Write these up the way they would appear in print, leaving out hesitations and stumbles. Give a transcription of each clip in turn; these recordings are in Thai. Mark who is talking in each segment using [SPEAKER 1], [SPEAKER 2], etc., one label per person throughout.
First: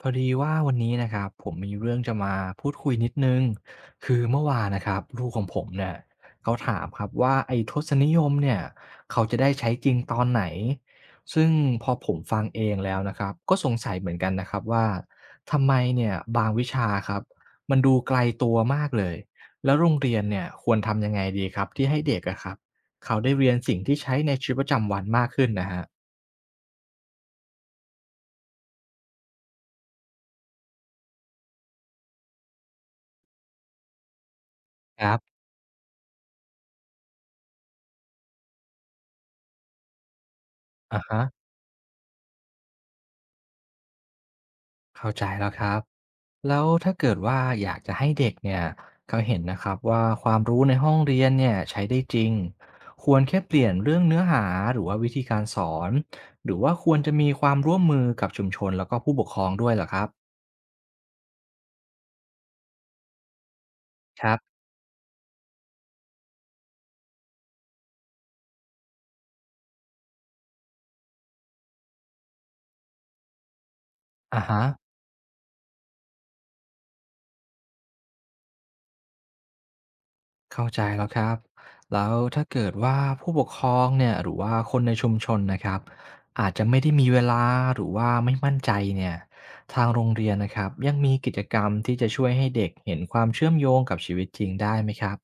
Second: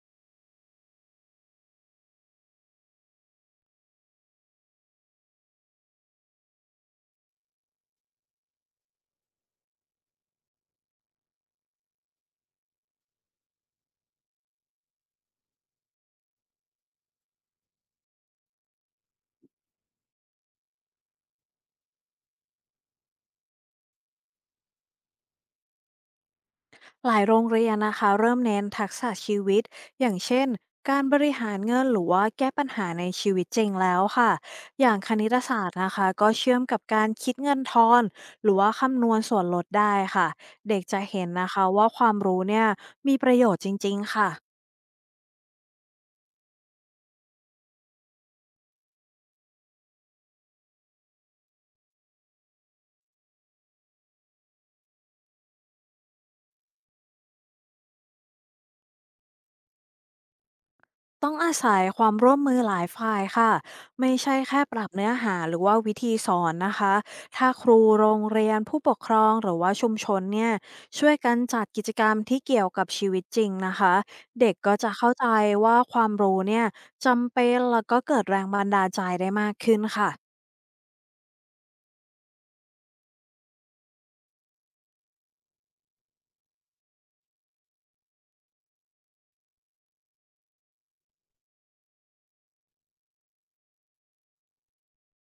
[SPEAKER 1] พอดีว่าวันนี้นะครับผมมีเรื่องจะมาพูดคุยนิดนึงคือเมื่อวานนะครับลูกของผมเนี่ยเขาถามครับว่าไอ้ทศนิยมเนี่ยเขาจะได้ใช้จริงตอนไหนซึ่งพอผมฟังเองแล้วนะครับก็สงสัยเหมือนกันนะครับว่าทำไมเนี่ยบางวิชาครับมันดูไกลตัวมากเลยแล้วโรงเรียนเนี่ยควรทำยังไงดีครับที่ให้เด็กอะครับเขาได้เรียนสิ่งที่ใช้ในชีวิตประจำวันมากขึ้นนะฮะ
[SPEAKER 2] หลายโรงเรียนนะคะเริ่มเน้นทักษะชีวิตอย่างเช่นการบริหารเงินหรือว่าแก้ปัญหาในชีวิตจริงแล้วค่ะอย่าง
[SPEAKER 1] ค
[SPEAKER 2] ค
[SPEAKER 1] รั
[SPEAKER 2] ณิ
[SPEAKER 1] บ
[SPEAKER 2] ตศาสตร์นะคะก็เชื่อมกับการคิดเงินทอนหรือว่าคำนวณส่วนลดได้ค่ะเด็ก
[SPEAKER 1] อ่ะ
[SPEAKER 2] จะเห็น
[SPEAKER 1] ฮะ
[SPEAKER 2] นะคะว่าความรู้เนี่ยมีประโยชน์จริงๆค่ะ
[SPEAKER 1] เข้าใจแล้วครับแล้วถ้าเกิดว่าอยากจะให้เด็กเนี่ยเขาเห็นนะครับว่าความรู้ในห้องเรียนเนี่ยใช้ได้จริงควรแค่เปลี่ยนเรื่องเนื้อหาหรือว่าวิธีการสอนหรือว่าควรจะมีความร่วมมือกับชุมชนแล้วก็ผู้ปกครองด้วยเหรอครับ
[SPEAKER 2] ต้องอาศัยความร่วมมือหลายฝ่ายค่ะไม่
[SPEAKER 1] ครั
[SPEAKER 2] ใช่
[SPEAKER 1] บ
[SPEAKER 2] แค่ปรับเนื้อหาหรือว่าวิธีสอนนะคะถ้าครูโรงเรียนผู้ปกครองหรือว่าชุมชนเนี่ยช่วยกันจัดกิจกรรมที่เกี่ยวกับชีวิตจริงนะคะ
[SPEAKER 1] อ่า
[SPEAKER 2] เด็ก
[SPEAKER 1] ฮะ
[SPEAKER 2] ก็จะเข้าใจว่าความรู้เนี่ยจำเป็นแล้วก็เกิดแรงบันดาลใจได้มากขึ้นค่ะ
[SPEAKER 1] เข้าใจแล้วครับแล้วถ้าเกิดว่าผู้ปกครองเนี่ยหรือว่าคนในชุมชนนะครับอาจจะไม่ได้มีเวลาหรือว่าไม่มั่นใจเนี่ยทางโรงเรียนนะครับยังมีกิจกรรมที่จะช่วยให้เด็กเห็นความเชื่อมโยงกับชีวิตจริงได้ไหมครับ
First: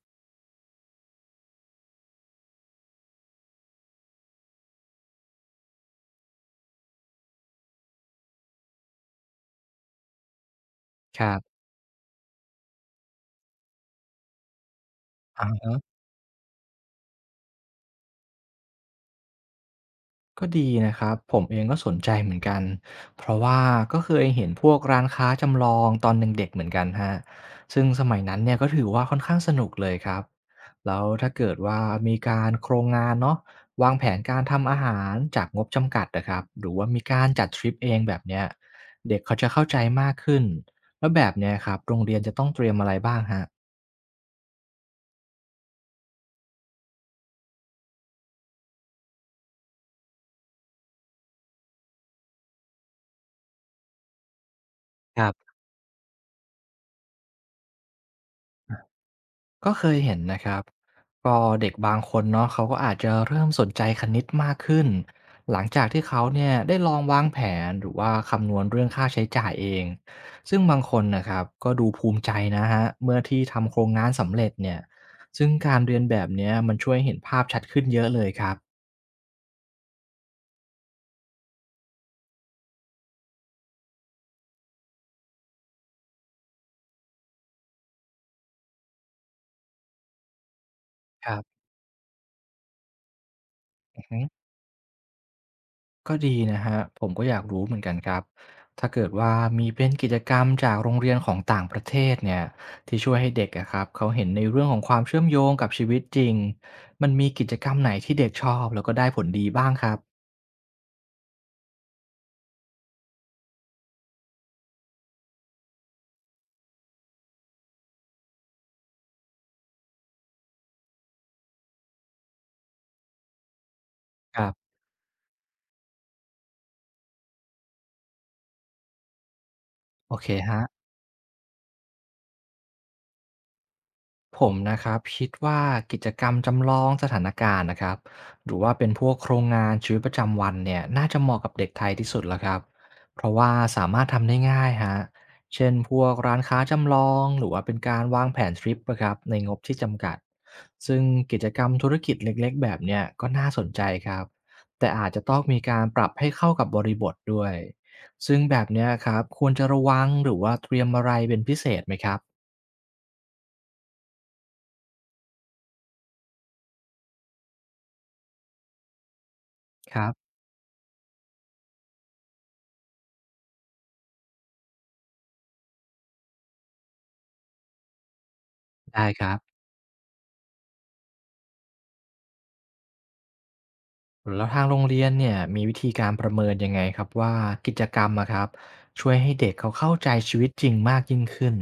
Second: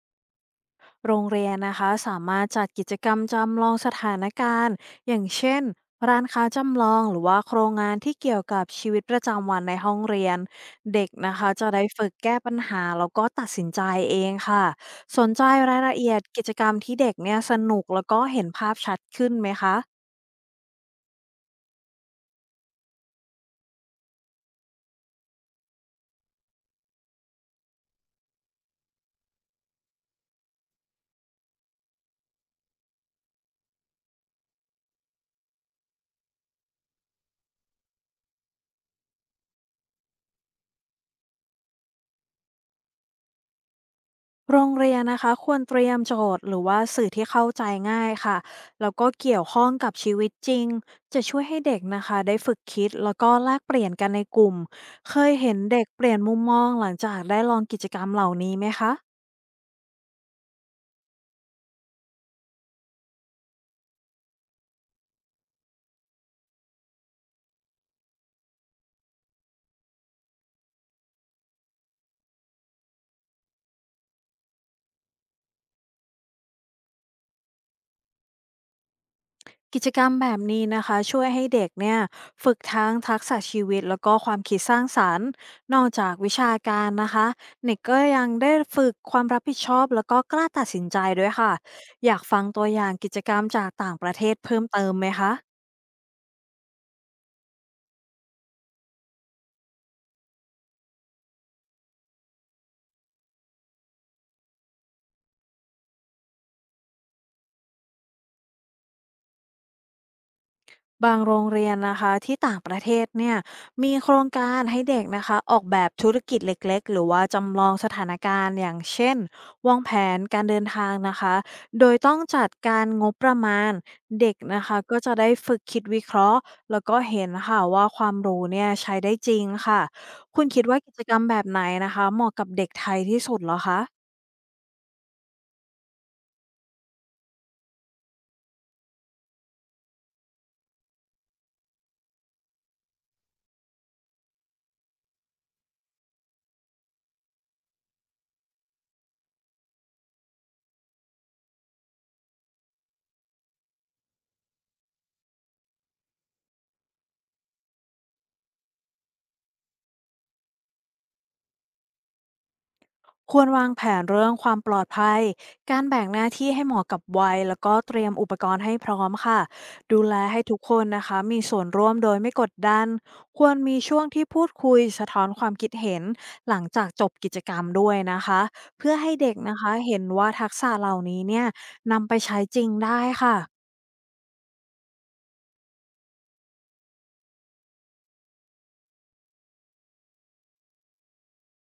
[SPEAKER 2] โรงเรียนนะคะสามารถจัดกิจกรรมจำลองสถานการณ์อย่างเช่นร้านค้าจำลองหรือว่าโครงงานที่เกี่ยวกับชีวิตประจำวันในห้องเรียนเด็ก
[SPEAKER 1] ครั
[SPEAKER 2] นะคะ
[SPEAKER 1] บ
[SPEAKER 2] จะได้ฝึกแก้ปัญหาแล้วก็ตัดสินใจเองค่ะสนใจรายละเอียดกิจกรรมที่เด็กเนี่ยสนุกแล้วก็เห็นภาพชัดขึ้นไหมคะ
[SPEAKER 1] ก็ดีนะครับผมเองก็สนใจเหมือนกันเพราะว่าก็เคยเห็นพวกร้านค้าจำลองตอนเด็กๆเหมือนกันฮะซึ่งสมัยนั้นเนี่ยก็ถือว่าค่อนข้างสนุกเลยครับแล้วถ้าเกิดว่ามีการโครงงานเนาะวางแผนการทำอาหารจากงบจำกัดนะครับหรือว่ามีการจัดทริปเองแบบเนี้ยเด็กเขาจะเข้าใจมากขึ้นแล้วแบบเนี้ยครับโรงเรียนจะต้องเตรียมอะไรบ้างฮ
[SPEAKER 2] โรงเรียนนะคะควรเตรียมโจทย์หรือว่าสื่อที่เข้าใจง่ายค่ะแล้วก็เกี่ยวข้องกับชีวิตจริงจะช่วยให้เด็กนะคะได้ฝึกคิดแล้วก็แลกเปลี่ยนกันในกลุ่มเคย
[SPEAKER 1] ะ
[SPEAKER 2] เห็นเด็กเปลี่ยนมุมมองหลังจากได้ลองกิจกรรมเหล่านี้ไหมคะ
[SPEAKER 1] ก็เคยเห็นนะครับก็เด็กบางคนเนาะเขาก็อาจจะเริ่มสนใจคณิตมากขึ้น หลังจากที่เขาเนี่ยได้ลองวางแผนหรือว่าคำนวณเรื่องค่าใช้จ่ายเอง ซึ่งบางคนนะครับก็ดูภูมิใจนะฮะเมื่อที่ทำโครงงานสำเร็จเนี่ยซึ่งการเรียนแบบเนี้ยมันช่วยเห็นภาพชัดขึ้นเยอะเลยครับ
[SPEAKER 2] กิจกรรมแบบนี้นะคะช่วยให้เด็กเนี่ยฝึกทั้งทักษะชีวิตแล้วก็ความคิดสร้างสรรค์นอกจากวิชาการนะคะเด็กก็ยังได้ฝึกความรับผิดชอบแล้วก็กล้าตัดสินใจด้
[SPEAKER 1] ค
[SPEAKER 2] วย
[SPEAKER 1] รั
[SPEAKER 2] ค่ะ
[SPEAKER 1] บ
[SPEAKER 2] อยากฟังตัวอย่างกิจกรรมจากต่างประเทศเพิ่มเติมไหมคะ
[SPEAKER 1] ก็ดีนะครับผมก็อยากรู้เหมือนกันครับถ้าเกิดว่ามีเป็นกิจกรรมจากโรงเรียนของต่างประเทศเนี่ยที่ช่วยให้เด็กอะครับเขาเห็นในเรื่องของความเชื่อมโยงกับชีวิตจริงมันมีกิจกรรมไหนที่เด็กชอบแล้วก็ได้ผลดีบ้างครับ
[SPEAKER 2] บางโรงเรียนนะคะที่ต่างประเทศเนี่ยมีโครงการให้เด็กนะคะออกแบบธุรกิจเล็กๆหรือว่าจำลองสถานการณ์อย่างเช่นวางแผนการเดินทางนะคะโดยต้องจัดการงบประมาณเด็ก
[SPEAKER 1] ครั
[SPEAKER 2] นะ
[SPEAKER 1] บ
[SPEAKER 2] คะก็จะได้ฝึกคิดวิเคราะห์แล้วก็เห็นค่ะว่าความรู้เนี่ยใช้ได้จริงค่ะ
[SPEAKER 1] โอเค
[SPEAKER 2] คุณ
[SPEAKER 1] ฮะ
[SPEAKER 2] คิดว่ากิจกรรมแบบไหนนะคะเหมาะกับเด็กไทยที่สุดเหรอคะ
[SPEAKER 1] ผมนะครับคิดว่ากิจกรรมจำลองสถานการณ์นะครับหรือว่าเป็นพวกโครงงานชีวิตประจำวันเนี่ยน่าจะเหมาะกับเด็กไทยที่สุดแล้วครับเพราะว่าสามารถทำได้ง่ายฮะเช่นพวกร้านค้าจำลองหรือว่าเป็นการวางแผนทริปนะครับในงบที่จำกัดซึ่งกิจกรรมธุรกิจเล็กๆแบบเนี่ยก็น่าสนใจครับแต่อาจจะต้องมีการปรับให้เข้ากับบริบทด้วยซึ่งแบบเนี้ยครับควรจะระวังหรือว่าเตรียมอะไรเป็นพิเศษไหมครับ
[SPEAKER 2] ควรวางแผนเรื่องความปลอดภัย การแบ่งหน้าที่ให้เหมาะกับวัยแล้วก็เตรียมอุปกรณ์ให้พร้อมค่ะ
[SPEAKER 1] ค
[SPEAKER 2] ดู
[SPEAKER 1] รับ
[SPEAKER 2] แลให้ทุกคนนะคะมีส่วนร่วมโดยไม่กดดัน ควรมีช่วงที่พูดคุยสะท้อนความคิดเห็นหลังจากจบกิจกรรมด้วยนะคะเพื่อ
[SPEAKER 1] ได้
[SPEAKER 2] ให้
[SPEAKER 1] ค
[SPEAKER 2] เด็
[SPEAKER 1] รั
[SPEAKER 2] ก
[SPEAKER 1] บ
[SPEAKER 2] นะคะเห็นว่าทักษะเหล่านี้เนี่ยนำไปใช้จริงได้ค่ะ
[SPEAKER 1] แล้วทางโรงเรียนเนี่ยมีวิธีการประเมินยังไงครับว่ากิจกรรมอะครับช่วยให้เด็กเขาเข้าใจชีวิตจริงมากยิ่งขึ้น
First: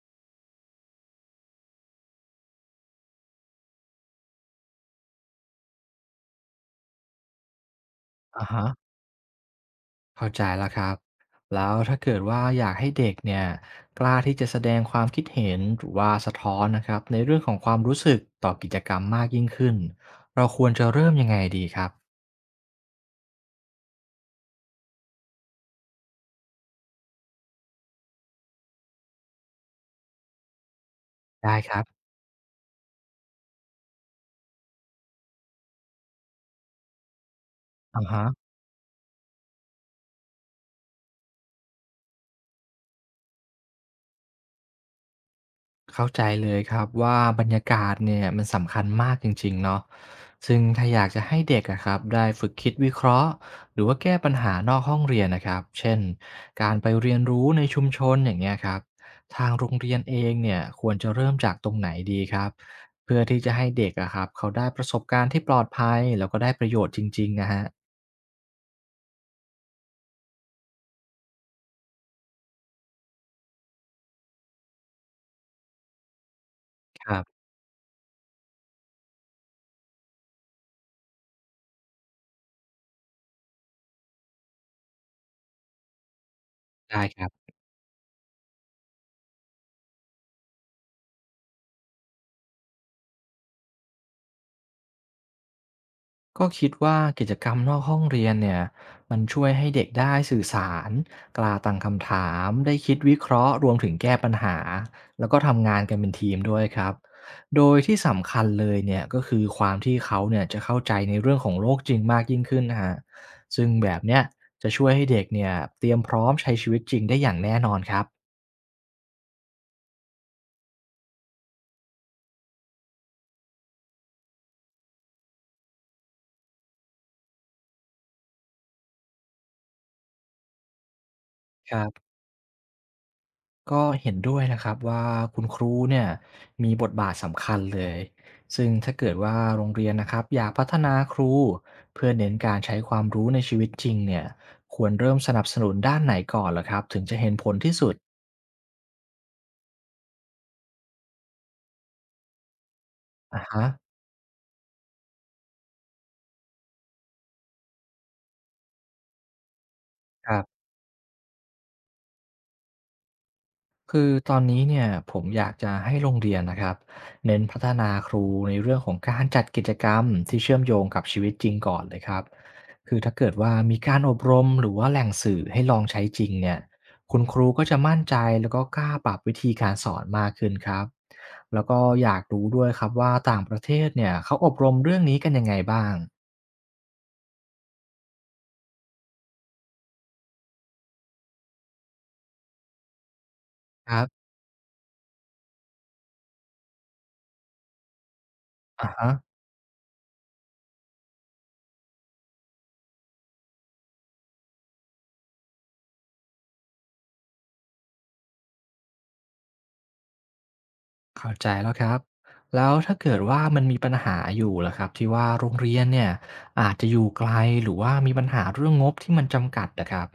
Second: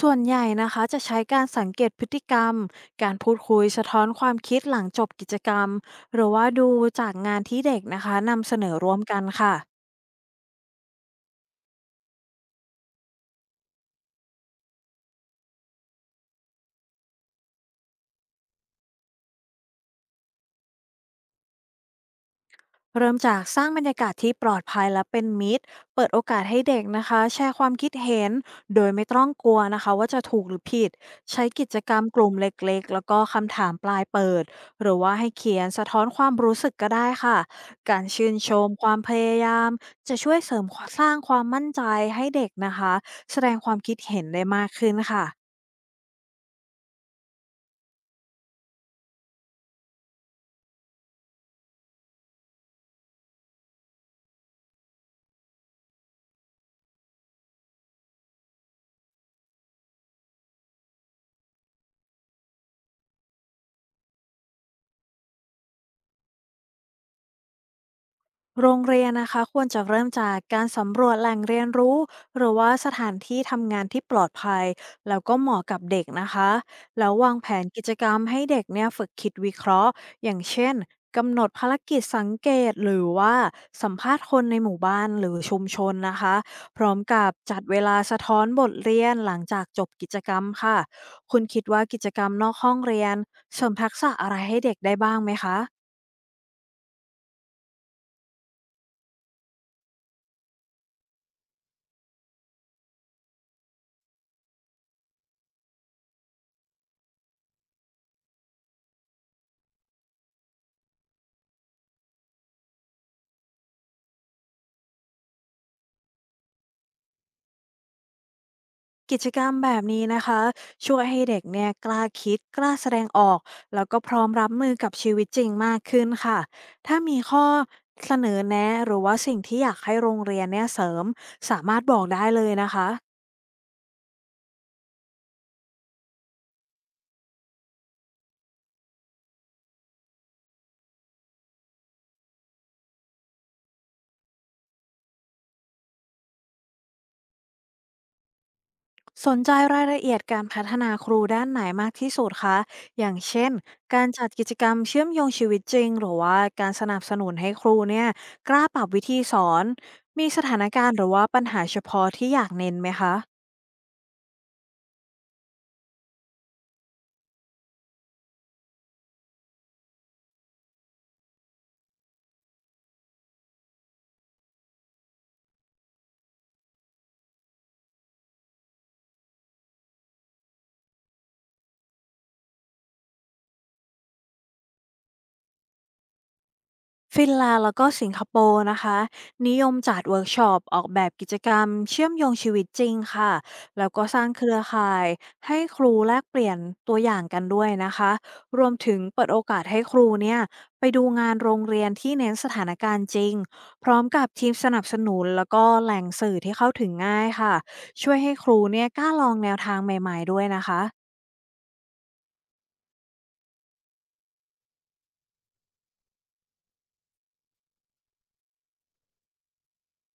[SPEAKER 2] ส่วนใหญ่นะคะจะใช้การสังเกตพฤติกรรมการพูดคุยสะท้อนความคิดหลังจบกิจกรรมหรือว่าดูจากงานที่เด็กนะคะ
[SPEAKER 1] อ่า
[SPEAKER 2] นำเส
[SPEAKER 1] ฮะ
[SPEAKER 2] นอร่วมกันค่ะ
[SPEAKER 1] เข้าใจแล้วครับแล้วถ้าเกิดว่าอยากให้เด็กเนี่ยกล้าที่จะแสดงความคิดเห็นหรือว่าสะท้อนนะครับในเรื่องของความรู้สึกต่อกิจกรรมมากยิ่งขึ้นเราควรจะเริ่มยังไงดีครับ
[SPEAKER 2] เริ่มจากสร้างบรรยากาศที่ปลอดภัยและเป็นมิตรเปิดโอกาสให้เด็กนะคะแชร์ความคิดเห็นโดยไม่ต้องกลัวนะคะว่าจะถูกหรือผิดใช้
[SPEAKER 1] ได้
[SPEAKER 2] กิ
[SPEAKER 1] ค
[SPEAKER 2] จ
[SPEAKER 1] รับ
[SPEAKER 2] กรรมกลุ่มเล็กๆแล้วก็คำถามปลายเปิดหรือว่าให้เขียนสะท้อนความรู้สึกก็ได้ค่ะกา
[SPEAKER 1] อ่า
[SPEAKER 2] ร
[SPEAKER 1] ฮะ
[SPEAKER 2] ชื่นชมความพยายามจะช่วยเสริมสร้างความมั่นใจให้เด็กนะคะแสดงความคิดเห็นได้มากขึ้นค่ะ
[SPEAKER 1] เข้าใจเลยครับว่าบรรยากาศเนี่ยมันสำคัญมากจริงๆเนาะซึ่งถ้าอยากจะให้เด็กอะครับได้ฝึกคิดวิเคราะห์หรือว่าแก้ปัญหานอกห้องเรียนนะครับเช่นการไปเรียนรู้ในชุมชนอย่างเงี้ยครับทางโรงเรียนเองเนี่ยควรจะเริ่มจากตรงไหนดีครับเพื่อที่จะให้เด็กอะครับเขาได้ประสบการณ์ที่ปลอดภัยแล้วก็ได้ประโยชน์จริงๆนะฮะ
[SPEAKER 2] โรงเรียนนะคะควรจะเริ่มจากการสำรวจแหล่งเรียนรู้หรือว่าสถานที่ทำงานที่ปลอดภัยแล้วก็เหมาะกับเด็กนะคะ
[SPEAKER 1] ค
[SPEAKER 2] แล้ว
[SPEAKER 1] รั
[SPEAKER 2] วาง
[SPEAKER 1] บ
[SPEAKER 2] แผนกิจกรรมให้เด็กเนี่ยฝึกคิดวิเคราะห์อย่างเช่นกำหนดภารกิจสังเกตหรือว่าสัมภาษณ์คนในหมู่บ้านหรือชุมชนนะคะพร้อม
[SPEAKER 1] ได้ค
[SPEAKER 2] กั
[SPEAKER 1] รับ
[SPEAKER 2] บจัดเวลาสะท้อนบทเรียนหลังจากจบกิจกรรมค่ะคุณคิดว่ากิจกรรมนอกห้องเรียนเสริมทักษะอะไรให้เด็กได้บ้างไหมคะ
[SPEAKER 1] ก็คิดว่ากิจกรรมนอกห้องเรียนเนี่ยมันช่วยให้เด็กได้สื่อสารกล้าตั้งคำถามได้คิดวิเคราะห์รวมถึงแก้ปัญหาแล้วก็ทำงานกันเป็นทีมด้วยครับโดยที่สำคัญเลยเนี่ยก็คือความที่เขาเนี่ยจะเข้าใจในเรื่องของโลกจริงมากยิ่งขึ้นนะฮะซึ่งแบบเนี้ยจะช่วยให้เด็กเนี่ยเตรียมพร้อมใช้ชีวิตจริงได้อย่างแน่นอนครับ
[SPEAKER 2] กิจกรรมแบบนี้นะคะช่วยให้เด็กเนี่ยกล้าคิดกล้าแสดงออกแล้วก็พร้อมรับมือกับชีวิตจริงมากขึ้นค่ะถ้ามีข้อเสนอแนะหรือว่าสิ่งที่อยากให้โรงเรียนเนี่ยเสริมสามารถบอกได้เลยนะคะ
[SPEAKER 1] ก็เห็นด้วยนะครับว่าคุณครูเนี่ยมีบทบาทสำคัญเลยซึ่งถ้าเกิดว่าโรงเรียนนะครับอยากพัฒนาครูเพื่อเน้นการใช้ความรู้ในชีวิตจริงเนี่ยควรเริ่มสนับสนุนด้านไหนก่อนล่ะครับถึงจะเห็นผลที่สุด
[SPEAKER 2] สนใจรายละเอียดการพัฒนาครูด้านไหนมากที่สุดคะอย่าง
[SPEAKER 1] อะ
[SPEAKER 2] เช่น
[SPEAKER 1] ฮะ
[SPEAKER 2] การจัดกิจกรรมเชื่อมโยงชีวิตจริงหรือว่าการสนับสนุนให้ครูเนี่ยกล้าปรับวิธีสอนมี
[SPEAKER 1] ครั
[SPEAKER 2] สถา
[SPEAKER 1] บ
[SPEAKER 2] นการณ์หรือว่าปัญหาเฉพาะที่อยากเน้นไหมคะ
[SPEAKER 1] คือตอนนี้เนี่ยผมอยากจะให้โรงเรียนนะครับเน้นพัฒนาครูในเรื่องของการจัดกิจกรรมที่เชื่อมโยงกับชีวิตจริงก่อนเลยครับ คือถ้าเกิดว่ามีการอบรมหรือว่าแหล่งสื่อให้ลองใช้จริงเนี่ยคุณครูก็จะมั่นใจแล้วก็กล้าปรับวิธีการสอนมากขึ้นครับแล้วก็อยากรู้ด้วยครับว่าต่างประเทศเนี่ยเขาอบรมเรื่องนี้กันยังไงบ้าง
[SPEAKER 2] ฟินแลนด์แล้วก็สิงคโปร์นะคะนิยมจัดเวิร์กช็อปออกแบบกิจกรรมเชื่อมโยงชีวิตจริงค่ะแล้
[SPEAKER 1] ค
[SPEAKER 2] ว
[SPEAKER 1] รั
[SPEAKER 2] ก็ส
[SPEAKER 1] บ
[SPEAKER 2] ร้างเครือข่ายให้ครูแลกเปลี่ยนตัวอย่างกันด้วยนะคะรวม
[SPEAKER 1] อ่ะ
[SPEAKER 2] ถึง
[SPEAKER 1] ฮะ
[SPEAKER 2] เปิดโอกาสให้ครูเนี่ยไปดูงานโรงเรียนที่เน้นสถานการณ์จริงพร้อมกับทีมสนับสนุนแล้วก็แหล่งสื่อที่เข้าถึงง่ายค่ะช่วยให้ครูเนี่ยกล้าลองแนวทางใหม่ๆด้วยนะคะ
[SPEAKER 1] เข้าใจแล้วครับแล้วถ้าเกิดว่ามันมีปัญหาอยู่ล่ะครับที่ว่าโรงเรียนเนี่ยอาจจะอยู่ไกลหรือว่ามีปัญหาเรื่องงบที่มันจำกัดนะครับ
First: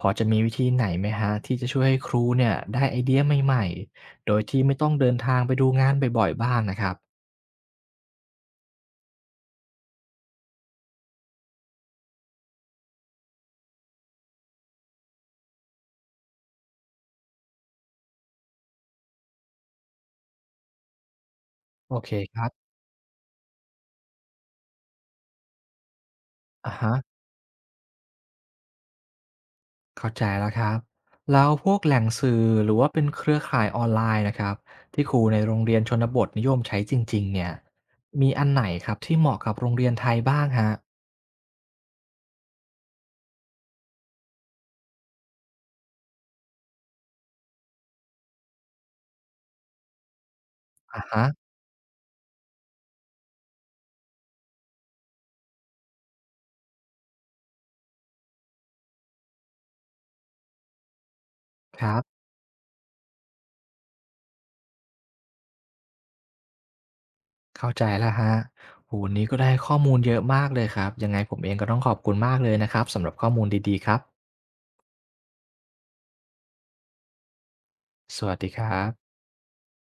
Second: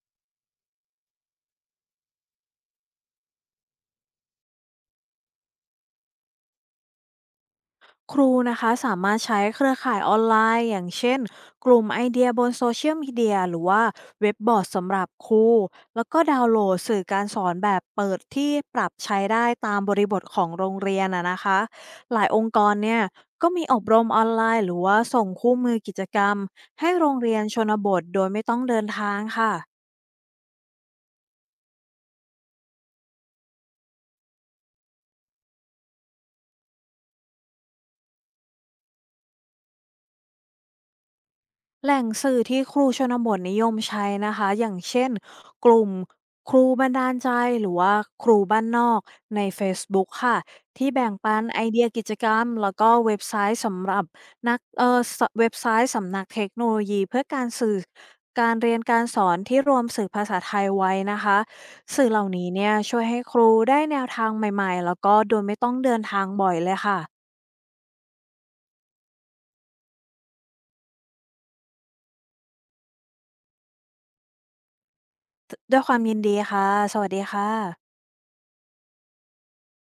[SPEAKER 1] พอจะมีวิธีไหนไหมฮะที่จะช่วยให้ครูเนี่ยได้ไอเดียใหม่ๆโดยที่ไม่ต้องเดินทางไปดูงานบ่อยๆบ้างนะครับ
[SPEAKER 2] ครูนะคะสามารถใช้เครือข่ายออนไลน์อย่างเช่นกลุ่มไอเดียบนโซเชียลมีเดียหรือว่าเว็บบอร์ดสำหรับครูแล้วก็ดาวน์โหลดสื่อการสอนแบบเปิดที่ปรับใช้ได้ตามบริบทของโรงเรียนนะคะ
[SPEAKER 1] โอเค
[SPEAKER 2] หลาย
[SPEAKER 1] ค
[SPEAKER 2] อ
[SPEAKER 1] รั
[SPEAKER 2] งค์ก
[SPEAKER 1] บ
[SPEAKER 2] รเนี่ยก็มีอบรมออนไลน์หรือว่าส่งคู่มือกิจกรรม
[SPEAKER 1] อ่ะ
[SPEAKER 2] ให้
[SPEAKER 1] ฮะ
[SPEAKER 2] โรงเรียนชนบทโดยไม่ต้องเดินทางค่ะ
[SPEAKER 1] เข้าใจแล้วครับแล้วพวกแหล่งสื่อหรือว่าเป็นเครือข่ายออนไลน์นะครับที่ครูในโรงเรียนชนบทนิยมใช้จริงๆเนี่ยมีอันไหนครับที่เหมาะกับโรงเรียนไทยบ้างฮะ
[SPEAKER 2] แหล่งสื่อที่ครูชนบทนิยมใช้นะคะอย่างเช่นกลุ่มครูบันดาลใจหรือว่าครูบ้านนอกใน Facebook ค่ะที่
[SPEAKER 1] อ่ะ
[SPEAKER 2] แบ่ง
[SPEAKER 1] ฮะ
[SPEAKER 2] ปันไอเดียกิจกรรมแล้วก็เว็บไซต์สำหรับนักเออสเว็บไซต์สำนักเทคโนโลยีเพื่อการสื่อการเรียนการสอนที่รวมสื่อภาษาไทยไว้นะคะ
[SPEAKER 1] ครับ
[SPEAKER 2] สื่อเหล่านี้เนี่ยช่วยให้ครูได้แนวทางใหม่ๆแล้วก็โดยไม่ต้องเดินทางบ่อยเลยค่ะ
[SPEAKER 1] เข้าใจแล้วฮะโหวันนี้ก็ได้ข้อมูลเยอะมากเลยครับยังไงผมเองก็ต้องขอบคุณมากเลยนะครับสำหรับข้อมูลดีๆครับ
[SPEAKER 2] ด้วยความยินดีค่ะสวัสดีค่ะ
[SPEAKER 1] สวัสดีครับ